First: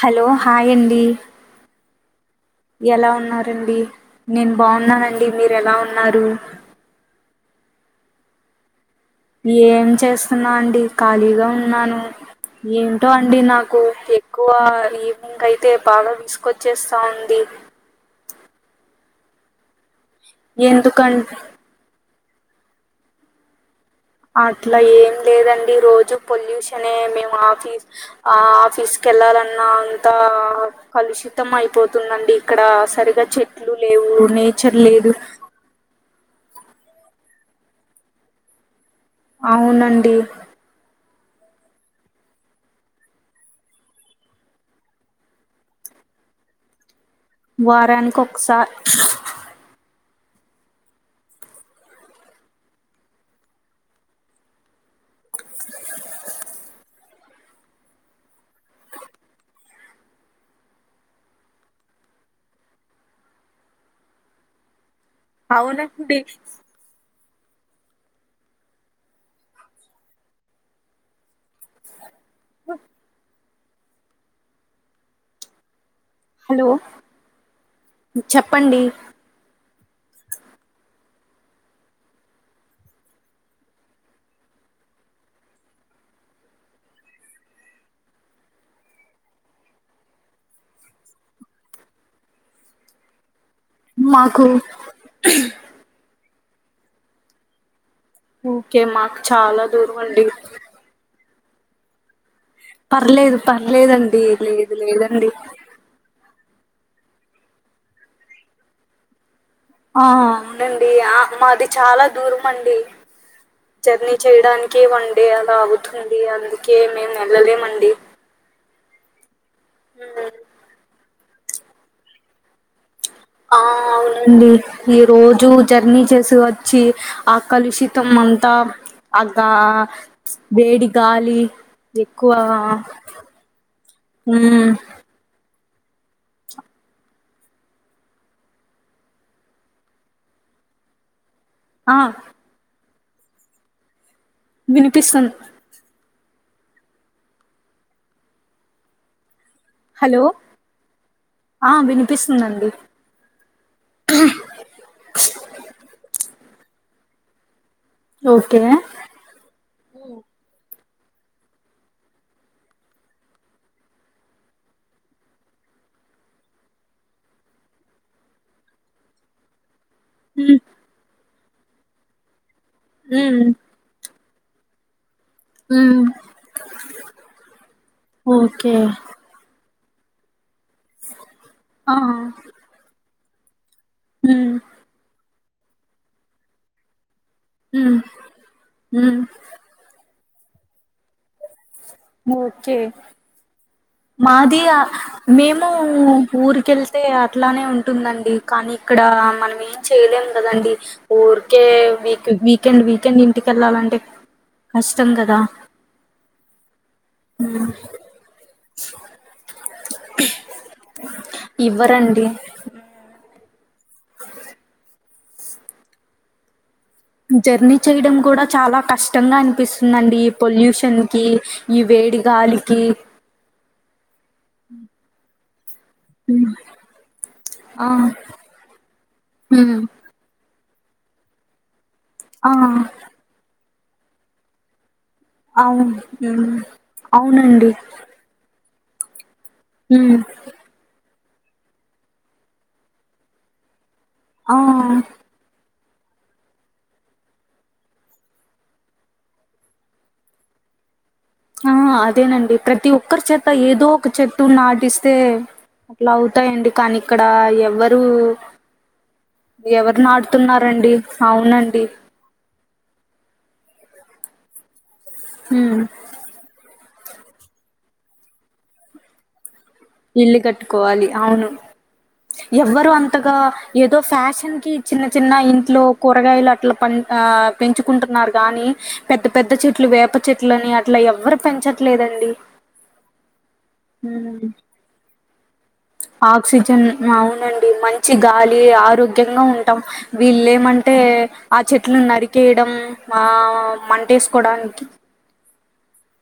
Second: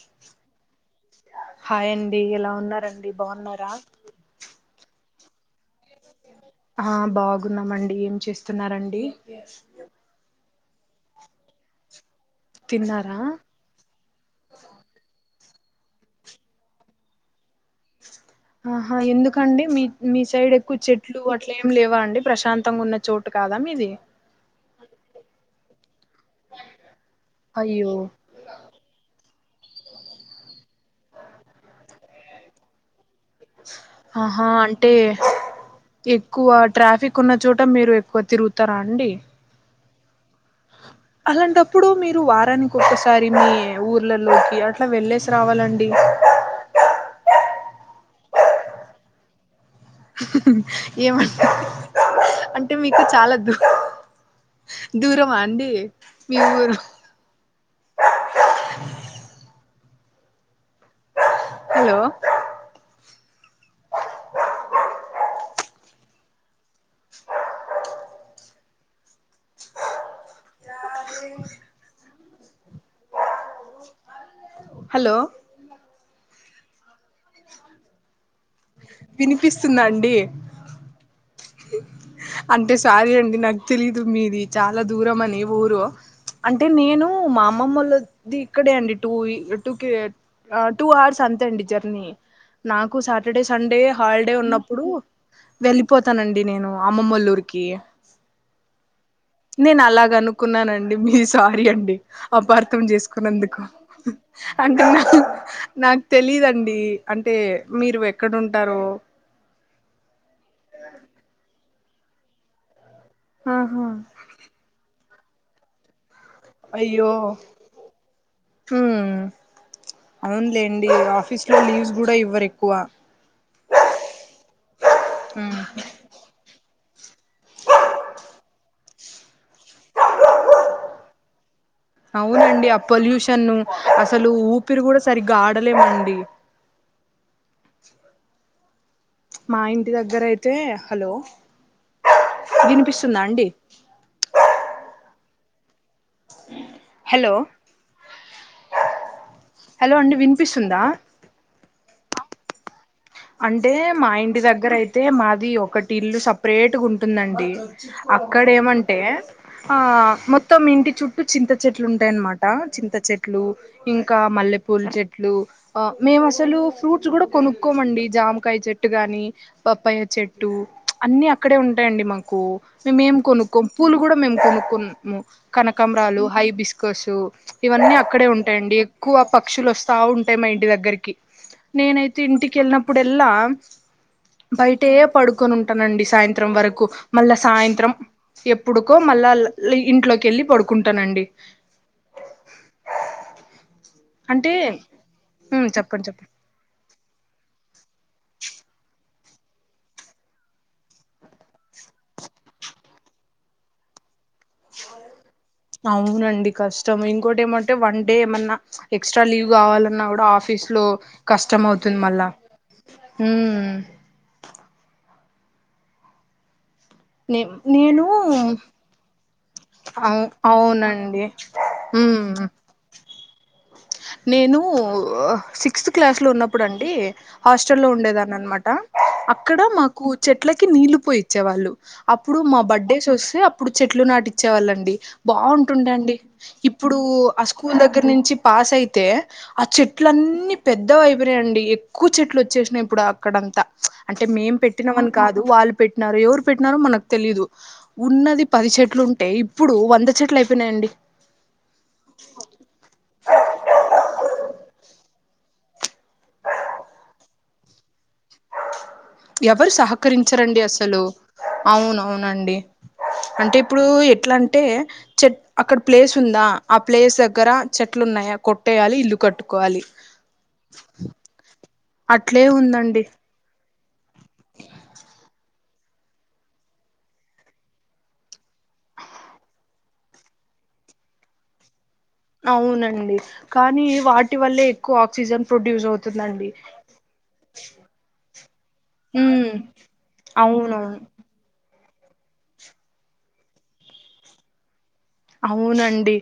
Hello hi అండి hi అండి ఎలా ఉన్నారండి ఎలా బాగున్నారా ఉన్నారండి నేను బాగున్నానండి మీరు ఎలా ఉన్న ఆ బాగున్నామండి ఏం చేస్తున్నండి ఏం చేస్తున్నా అండి ఖాళీగా ఉన్నాను ఏంటో తిన్నారా అండి నాకు ఎక్కువ ఈవినింగ్ అయితే పాలో వసుకొచ్చేస్తా ఉంది ఆహా ఎందుకండి మీ మీ సైడ్ ఎక్కువ చెట్లు ఎందుకంటే అట్ల ఏమి లేవా అండి ప్రశాంతంగా ఉన్న చోటు కాదా ఇది అట్లా ఏం లేదండి రోజు పొల్యూషనే మేము ఆఫీస్ అయ్యో ఆ ఆఫీస్ కి వెళ్ళాలన్నా అంతా కలుషితం అయిపోతుందండి ఇక్కడ సరిగా చెట్లు లేవు ఆహా నేచర్ అంటే లేదు ఎక్కువ ట్రాఫిక్ కున్న చోట మీరు ఎక్కువ తిరుగుతారా అండి టి అలాంటప్పుడు మీరు వారానికి ఒక్కసారి మీ ఊర్లలోకి అట్లా వెళ్లేేసి రావాలండి వారానికి ఒకసా ఏమంటారు అంటే మీకు చాలా దు దూరమా అండి మీ ఊరు [inaudible] హలో అవును నండి హ హలో హలో చెప్పండి వినిపిస్తుందండి అంటే సారీ అండి నాకు తెలీదు మీది చాలా దూరం అని ఊరు అంటే నేను మా అమ్మమ్మళది ఇక్కడే అండి టూ టూ కే టూ అవర్స్ అంతే అండి జర్నీ నాకుా సటర్డే సండే హాలిడే మాకు ఉన్నప్పుడు వెళ్ళిపోతానండి నేను అమ్మమల్లూర్కి ఓకే మాకు చాలా నేను దూరం అండి అలాగనుకున్నానండి మీ సారీ అండి అపార్థం పర్లేదు చేసుకున్నందుకు పర్లేదండి లేదు అంటే నా లేదండి నాకు తెలిదుంటే అండి అంటే మీరు ఎక్కడ ఉంటార ఆ అవునండి ఆ మాది చాలా దూరం అండి ఆహా జర్నీ చేయడానికి వన్ డే అలాగుతుంది అందుకే మేము వెళ్లలేమండి హ అవునులేండి ఆఫీస్ ఇంట్లో లీవ్స్ కూడా ఇవ్వరు ఎక్కువ ఆ అవునండి ఈ రోజు జర్నీ చేసు చ్చి ఆ కలుషితం అంతా ఆగా వేడి గాలి ఎక్కువ అవునండి ఆ పొల్యూషన్ అసలు మ్మ్ ఊపిరి కూడా సరిగ్గా ఆడలేమండి మా ఇంటి దగ్గర అయితే హలో ఆ తున అండి వినిపిస్తుద్ హలో అండి హలో వినిపిస్తుందా ఆ వినిపిస్తుందండి అంటే మా ఇంటి దగ్గర అయితే మాది ఒకటి ఇల్లు సాపరేట్ గా ఉంటుందండి అక్కడ ఓకే ఏమంటే ఆహ మొత్తం ఇంటి చుట్టూ చింత చెట్లు ఉంటాయన్నమాట చింత చెట్లు ఇంకా మల్లెపూల చెట్లు మేము అసలు ఫ్రూట్స్ కూడా కొనుక్కోమండి జామకాయ చెట్టు గాని పప్పాయ చెట్టు మ్మ్ అన్ని అక్కడే ఉంటాయండి మాకు మేమేం మ్మ్ కొనుక్కోము పూలు కూడా మేము కొనుక్కుము మ్మ్ కనకంబరాలు హై బిస్కర్స్ ఇవన్నీ అక్కడే ఓకే ఉంటాయండి ఎక్కువ పక్షులు వస్ బావుంటాయి మా ఇంటి దగ్గరికి ఆ నేనైతే ఇంటికి వెళ్ళినప్పుడు ఎల్లా మ్మ్ బయటే పడుకొని ఉంటానండి సాయంత్రం వరకు మళ్ళా సాయంత్రం మ్మ్ ఎప్పుడుకో మ్మ్ మళ్ళా ల లీ ఇంట్లోకి వెళ్ళి పడుకుంటానండి ఓకే అంటే మాది మేము ఉమ్ చెప్పండి చెప్పండి ఊరికెళ్తే అట్లానే ఉం టుందండి కానీ ఇక్కడ మనం ఏం చేయలేం కదండి ఊరికే వీక్ వీకెండ్ వీకెండ్ ఇంటికెళ్ళాలంటే కష్టం కదా అవును అండి కష్ ష్టమే ఇంకోటి ఏమంటే వన్ డే ఏమన్నా ఎక్సట్రా లీవ్ గా న్నా కూడా ఆఫీస్ లో కష్టం అవుతుంది మళ్ళా ఇవ్వరండి నే జర్నీ నేను చేయడం కూడా చాలా కష్టంగా అనిపిస్తుందండి అవు ఈ పొల్యూషన్ అవునండి కి ఈవే వేడి ఉమ్ గాలికి నేను సి సిక్స్త్ క్లాస్ లో హ్మ్. ఉన్నప్పుడండి హాస్టలో ఆ ఉండేదని అన్నమాట అక్కడ హ్మ్ మాకు చె ట్లకి నీళ్ళ పోయి ఇచ్చేవాళ్ళు అప్పుడు ఆ మా బడేస్ అస్తే అప్పుడు చెట్లు నాటిచ్చేవాళ్ళండి బాగుంటుండే అవును అండి హ్మ్ ఇప్పుడు ఆ అవునండి స్కూల్ దగ్గర నుంచి పాస్ అయితే ఆ చెట్ల హ్మ్ అన్ని పెద్దవైపోనాయండి ఎక్కువ చెట్లు వచ్చేసినాయి ఇప్పుడు అక్కడంతా అంటే మేం ఆ పెట్టినమని కాదు వాళ్ళు పెట్టిన ఎవరు పెట్టినారో మనకు తెలీదు ఉన్నది పది చెట్లు ఉంటే ఇప్పుడు వంద చెట్లు అయిపోయినాయండి. ఆ అదేనండి ప్రతి ఒక్కరి చేత ఏదో ఒక చెట్టు నాటిస్త్ స్తే అయితే అట్లా అవుతాయండి కానీ ఇక్కడ ఎవ్వరు ఎవరు సహకరించరండి నాటుతున్నారండి అసలు అవునండి అవునవునండి అంటే ఇప్పుడు ఎట్లా అంటే చెట్ల అక్కడ హ్మ్ ప్లేస్ ఉందా ప్లేస్ దగ్గర చెట్లు ఉన్నాయ కొట్టేయాలి ఇల్లు కట్టు కోవాలి ఇల్లు కట్టుకోవాలి అవును అట్లే ఉందండి. తో ఫ్యాషన్ కి చినచిన్న ఇ ట్లో కూరగాయలు అట్లా పెన్ ఆ పెంచుకుంటున్నారు గాని పెద్ద పెద్ద చెట్లు వేప చెట్లని అట్లా ఎవరు పెంచ అవునండి కానీ వాటి హ్మ్ వల్లే ఎక్కువ ఆక్సిజన్ ప్రొడ్యూస్ అవుతుందండి ఆక్సిజన్ అవునండి మంచి గాలి ఆరోగ్యంగా ఉమ్ ఉంటాం వీళ్ళలేమ అంటే అవునవును ఆ చెట్లు నరికేయడం ఆ మంటేసుకోడానికి అవునండి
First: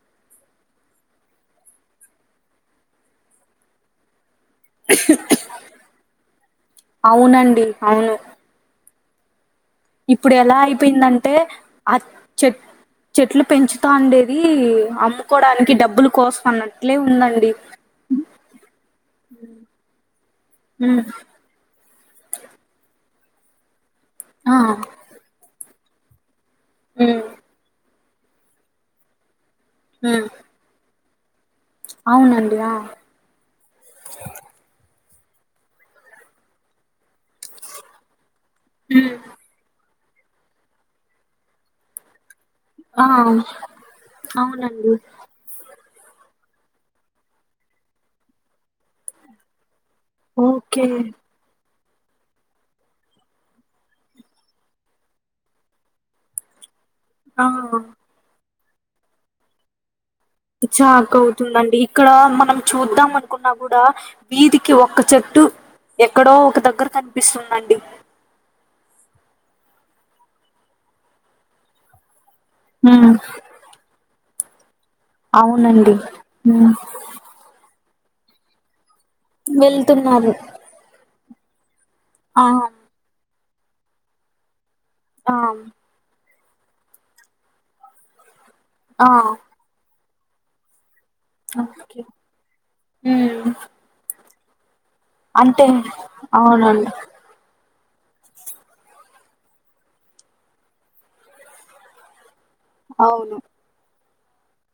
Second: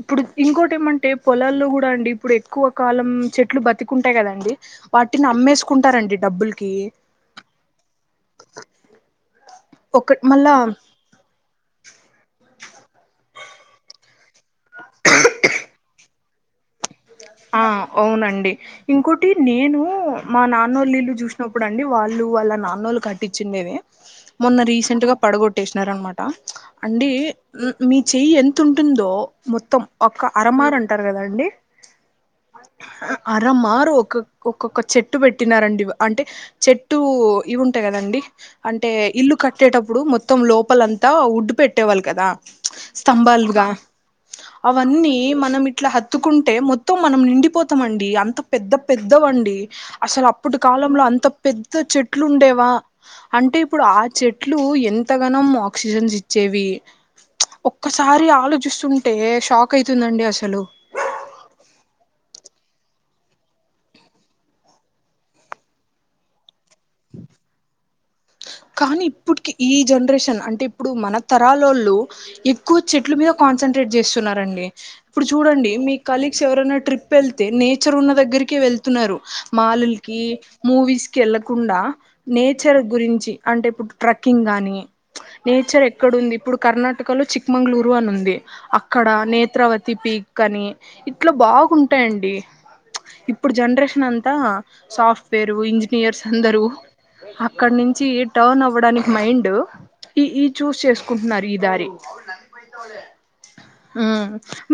ఇప్పుడు ఇంకోటి ఏమంటే పొలాల్లో కూడా అండి ఇప్పుడు ఎక్కువ కాలం చెట్లు బతికుంటాయి కదండి వాటిని అమ్మేసుకుంటారండి డబ్బులకి అవునండి అవును ఒక ఇప్పుడు మళ్ళా ఎలా అయిపోయిందంటే ఆ చె చెట్లు పెంచుతా వుండేది అమ్ముకోడానికి డబ్బులు కోసం అన్న ఆ అవునండి ఇంకోటి నేను మా నాన్నవోళ్ళు ఉమ్ ఇల్లు చూసినప్పుడు అండి వాళ్ ఇల్లు వాళ్ళ నాన్న వోళ్లు క ట్టిందే ఆ మొన్న రీసెంట్ గ పడగొట్టేస్నారనమాట అండి ఉమ్ మీ చెయ్యి ఎంత ఉంటుందో మొత్తం ఉమ్ ఒక అరమర్ అంటారు కదాండి అవునండి ఆ ఆరామారు ఒక ఒకొక్క చెట్ ట్టు పెట్టినారండి అంటే చెట్టు ఇవి ఉంటాయి కదండి అంటే ఉమ్ ఇల్లు కట్టేటప్ ఇప్పుడు మొత్తం లోపలంతా ఉడ్డు పెట్టేవాళ్ళు కదా ఆ స్తంభలుగా అవునండి అవన్నీ మనం ఇట్లా ఎత్తుకుంటే మొత్తం మనం నిండిపోతామండి అంత పెద్ద పెద్దవండి అసలు అప్పటి ఓకే కాలంలో అంత పెద్ద చెట్లు ఉండేవా అంటే ఇప్పుడు ఆ చెట్లు ఎంతగనం ఆక్సిజన్స్ ఇచ్చేవి ఆ ఒక్కసారి ఆలోచిస్తుంటే షాక్ అయితుందండి అసలు ఉందండి ఇక్కడ మనం చూద్దాం అనుకున్నా కూడా వీధికి ఒక్క చెట్టు ఎక్కడో ఒక దగ్గర కనిపిస్తుందండి కానీ ఇప్పుటికి ఈ జనరేషన్ అంటే ఇప్పుడు మన తరాల్లోలు ఎక్కువ హ్మ్ చెట్లు మీద కాన్సన్ట్రేట్ జేస్తున్నారండి. ఇప్పుడు చూడండి అవునండి మీ కలీగ్స్ హ్మ్ ఎవరైనా ట్రిప్ వెళ్తే నేచర్ ఉన్న దగ్గరికే వెళ్ తున్నారు మాలుల్కి వెళ్తున్నారు మూవీస్ కి ఎళ్ళకుండా ఆ నేచర్ గురించి అంటే ఇప్పుడు ట్రక్కింగ్ గానీ ఆ నేచర్ ఎక్కడ ఉంది ఇప్పుడు కర్ణాటకలో చిక్మంగ్ళూరు అని ఉంది అక్కడ ఆ నేత్రవతి పీక్ అని ఇట్లా ఓకే బాగుంటాయండి హ్మ్ ఇప్పుడు జనరేషన్ అంతా సాఫ్ట్వేర్ అంటే ఇంజనీయర్స్ అందరు అవునండి అక్కడ నించి టర్న్ అవ్వడానికి మైండ్ ఈ ఈ చూస్ చేసుకుంటున్నారు ఈ దారి అవును ఉమ్మ్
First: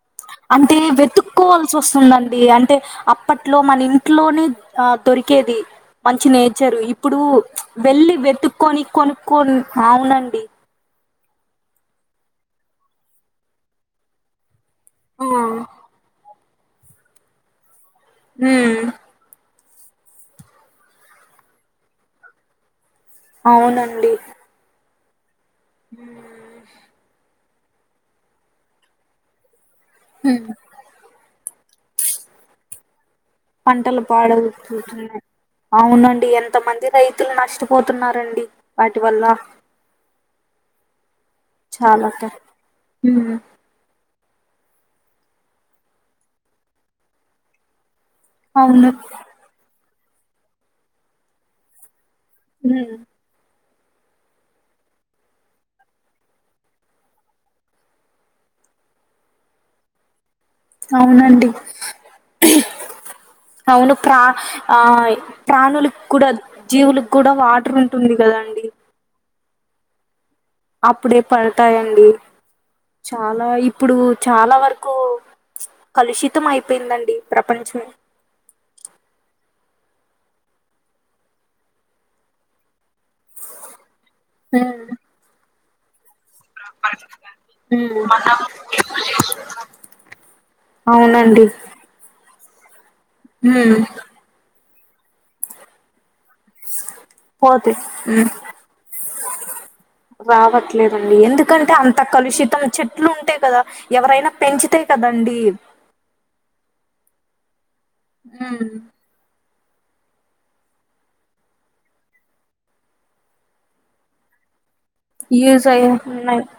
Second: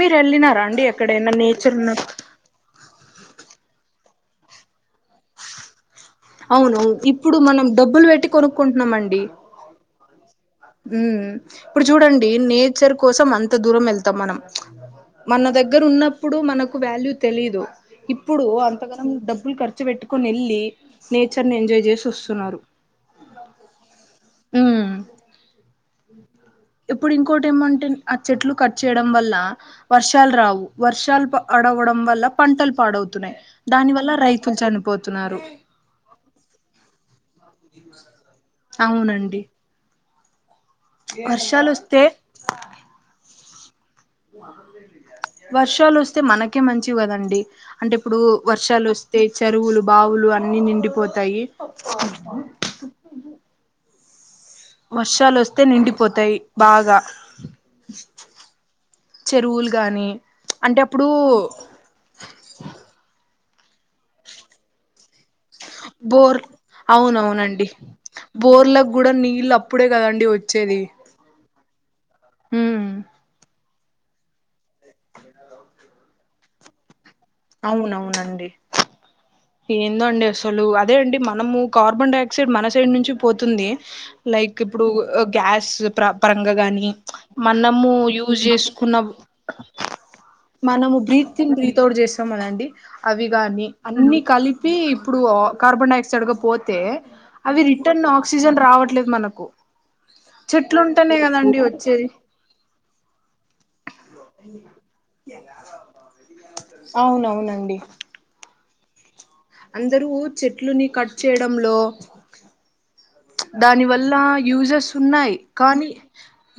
అంటే వెతుక్కోవాల్సి వస్తుందండి అంటే అప్పట్లో మన ఇంట్లోనే ఆ దొరికేది మంచి నేచర్ అవును ఇప్పుడు మనం డబ్బులు వెళ్లి పెట్టి వెతుక్కొని కొనుక్కుంటున్నామండి కొనుక్కొని అవున హ్మ్మ్ ఇప్పుడు చూడండి నేచర్ కోసం అంత దూరం వెళ్తాం మనం మన ఆ దగ్గర ఉన్నప్పుడు మనకు వాల్యూ తెలీదు ఇప్పుడు హ్మ్ అంతగనం డబ్బులు ఖర్ ర్చు పెట్టుకొని ఎళ్ళి నేచర్ ని ఎంజాయ్ చేసి వస్తున్నారు అవునండి ఉమ్ ఇప్పుడు మ్ ఇంకోటి ఏమంటే ఆ చెట్లు కట్ చేయడం వల్ల వర్షాలు రావు వర్షాలు ప డవడం వల్ల పంటలు పాడవు పంటలు పాడవ్ పోతున్నాయి అవునండి ఎంత మంది రైతులు నష్టపోతున్నారండి వాటి వల్ల అవునండి వర్షాలు వస్తే చాల మ్ వర్షాలు వస్తే మనకే మంచివి కదండి అంటే ఇప్పుడు వర్షాలు అవును వస్తే చెరువులు బావులు అన్ని నిండిపోతాయి ఉమ్ వర్షాలు వస్తే నిండిపోతాయి బాగా చెరువులు గాని అంటే అప్పుడు అవునండి అవును ప్రా ఆ ప్రాణులకు కూడా బోర్ జీవులకు కూడా అవునవునండి వాటర్ ఉంటుంది కదండి బోర్లల్గూడా నీళ్ళు అప్పుడే కదండి వ అప్పుడే పడతాయండి ఉమ్ చాలా ఇప్పుడు చాలా వరకు కలుషితం అయిపోయిందండి. ప్రపంచం అవునవునండి ఏందో అండి అసలు అదే అండి మనము కార్బన్ డైఆక్సైడ్ మన ైడ్ నుంచి పోతుంది లైక్ హ్మ్ ఇప్పుడు గ్యాస్ ప్ర పరంగా గాని మనము హ్మ్ యూజ్ చేసుకున్న మనము అవునండి బ్రీతింగ్ దీని తోటి చేస్త ఏమోనండి అవి కాగాని హ్మ్ అన్ని కలిపి ఇప్పుడు కార్బన్ డై ఆక్సైడ్ పోతే అవి పోతే రిటర్న్ ఆక్సిజన్ రావట్లేదు మనకు చెట్లు రావట్లేదండి ఉంటేనే కదండి ఎందుకంటే అంత వచ్చేది కలుషితం చెట్లు ఉంటాయి కదా ఎవరైనా పెంచితేా కదా కదండీ అవునవునండి. హమ్ అందరూ చెట్లుని కట్ చేయడంలో దాని వల్ల యూసెస్ ఉన్నాయి యూస్ కానీ అయ్యే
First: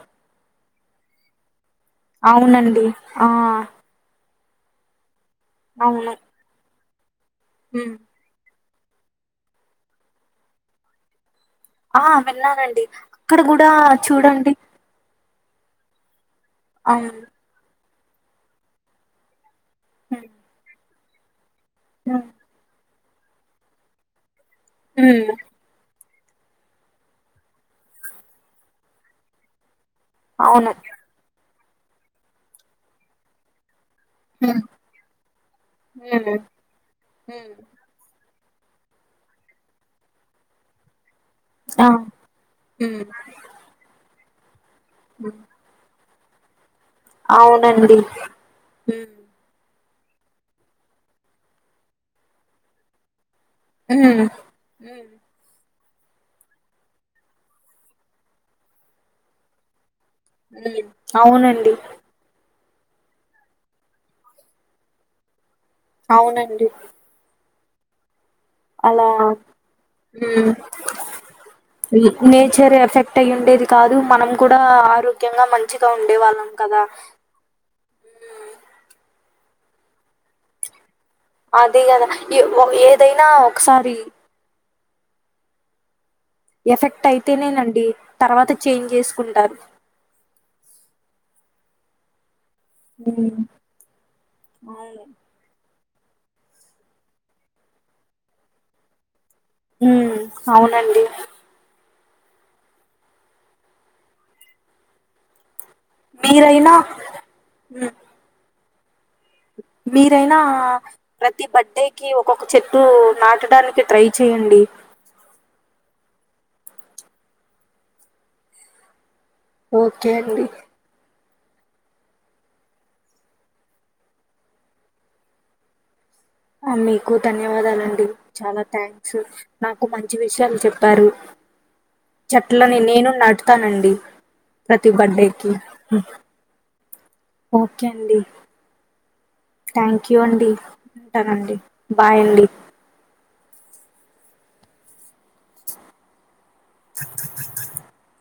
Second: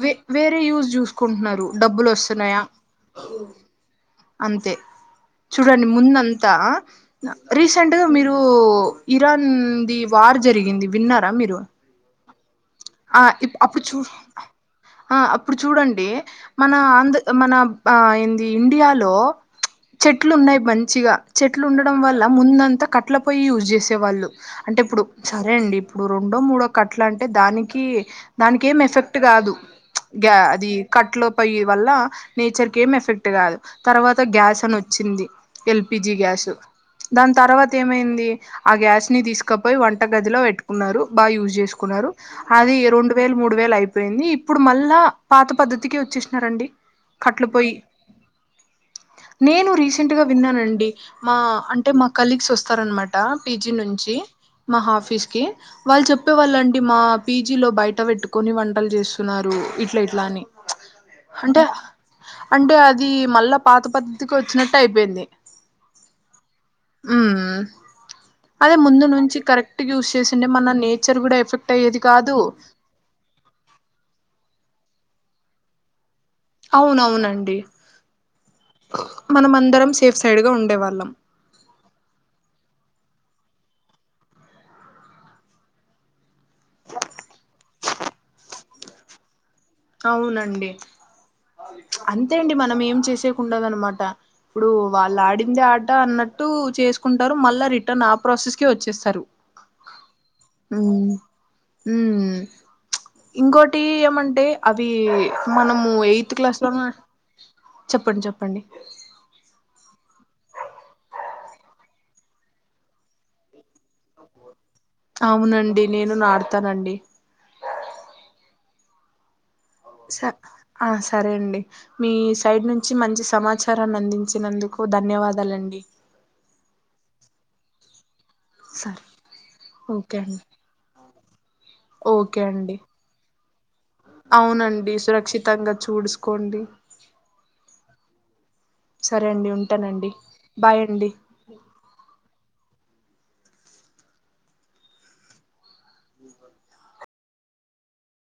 వే వేరే యూస్ యూస్ చూసుకుంటున్నారు డబ్బులు వస్తున్నాయా అవునండి ఆ అంతే చూడండి అవును ముందంతా రీసెంట్గా మీరు ఇరాన్ ది వార్ జరిగింది విన్నారా మీరు ఆహ్ విన్నానండి ఆహ్ అక్కడ కూడా అబ్బా చూడు చూడండి ఇప్పుడు చూడండి మన అవును ఆంధ్ర మన ఏది ఇండియాలో చెట్లు ఉన్నాయి మంచిగా చెట్లు ఉండడం వల్ల ఉమ్ ముందంతా కట్ట కట్ల పోయి యూజ్ చేసేవాళ్ళు అంటే ఇప్పుడు ఉమ్, సరే అండి ఇప్పుడు రెండో మూడో కట్ల అంటే దానికి దానికి ఏమి ఎఫెక్ట్ కాదు, యా అది అవును కట్లు పొయి వల్ల నేచర్ కి ఏం ఎఫెక్ట్ కాదు తర్వాత గ్యాస్ ఉమ్, అని వచ్చింది ఎల్పిజి ఉమ్, గ్యాస్ దాని ఉమ్, తర్వాత ఏమైంది ఆ గ్యాస్ ని తీసుకపోయి వంట గదిలో పెట్టుకున్నారు బాగా యూజ్ ఆ చేసుకున్నారు అది ఉమ్, రెండు వేలు మూడు వేలు అయిపోయింది ఇప్పుడు మళ్ళా పాత పద్ధతికి వచ్చేసినారండి కట్లుపోయి అవునండి ఉమ్, నేను రీస రీసెంట్గా విన్నానండి మా అంటే మా కలీగ్స్ వస్తారనమాట పీజి ఉమ్, నుంచి ఉమ్, మా ఆఫీస్ కి వాళ్ళు చెప్పేవాళ్ళండి మా పీజీ లో బయట పెట్టుకొని వంటలు చేస్తున్నారు ఇట్లా ఇట్లా అని అంటే అవునండి అంటే అది మళ్ళా పాత పద్ధతికి వచ్చినట్లు అయిపోయింది అవునండి ఉమ్ అదే ముందు నుంచి అలా కరెక్ట్ యూజ్ చేసిండే హ్మ్. మన నేచర్ కూడా ఎఫెక్ట్ అయ్యేది న్ కాదు నేచర్ ఎఫెక్ట్ అయి ఉండేది కాదు మనం కూడా ఆరోగ్యంగా మంచిగా ఉండ అవునవునండి మనం అందరం సేఫ్ సైడ్గా ఉండేవాళ్ళం అది కదా ఏదైనా ఒకసారి ఎఫెక్ట్ అయితేనేనండి తర్వాత చేంజ్ చేసుకుంటారు అవునండి చిప్ అంత అంతే అండి మనం ఏం హ్మ్. చేసేకు ఉండదనమాట ఇప్పుడు అవును. వాళ్ళు ఆడిందే ఆ ఆట అన్నట్టు చేసుకుంటారు మళ్ళా రిటర్న్ ఆ ప్రాసెస్ కి వచ్చేస్తారు హమ్ అవునండి ఉమ్ ఉమ్ ఇంకోొటి ఏమంటే అవి మనము ఎయిత్ క్లాస్ లో మీరైనా చెప్పండి చెప్పండి మీరైనా ప్రతి బర్త్డేకి ఒక్కొక్క చెట్టు నాటడానికి ట్రై చేయండి అవునండి నేను నాడతానండి ఓకే స అండి ఆ సరే అండి మీ సైడ్ నుంచి మంచి సమాచారాన్ని అందించినందుకు ధన్యవాదాలండి మీకు ధన్యవాదాలండి చాలా సరే థ్యాంక్స్ నాకు మంచి ఓకే అండి విషయాలు చెప్పారు ఓకే చెట్లని అండి నేను నాటుతానండి ప్రతి అవునండి బర్డేకి సురక్షితంగా చూడుసుకోండి ఓకే అండి సరే అండి థ్యాంక్ ఉంటానండి యూ అండి బాయ్ అండి అంటానండి బాయ్ అండి బ త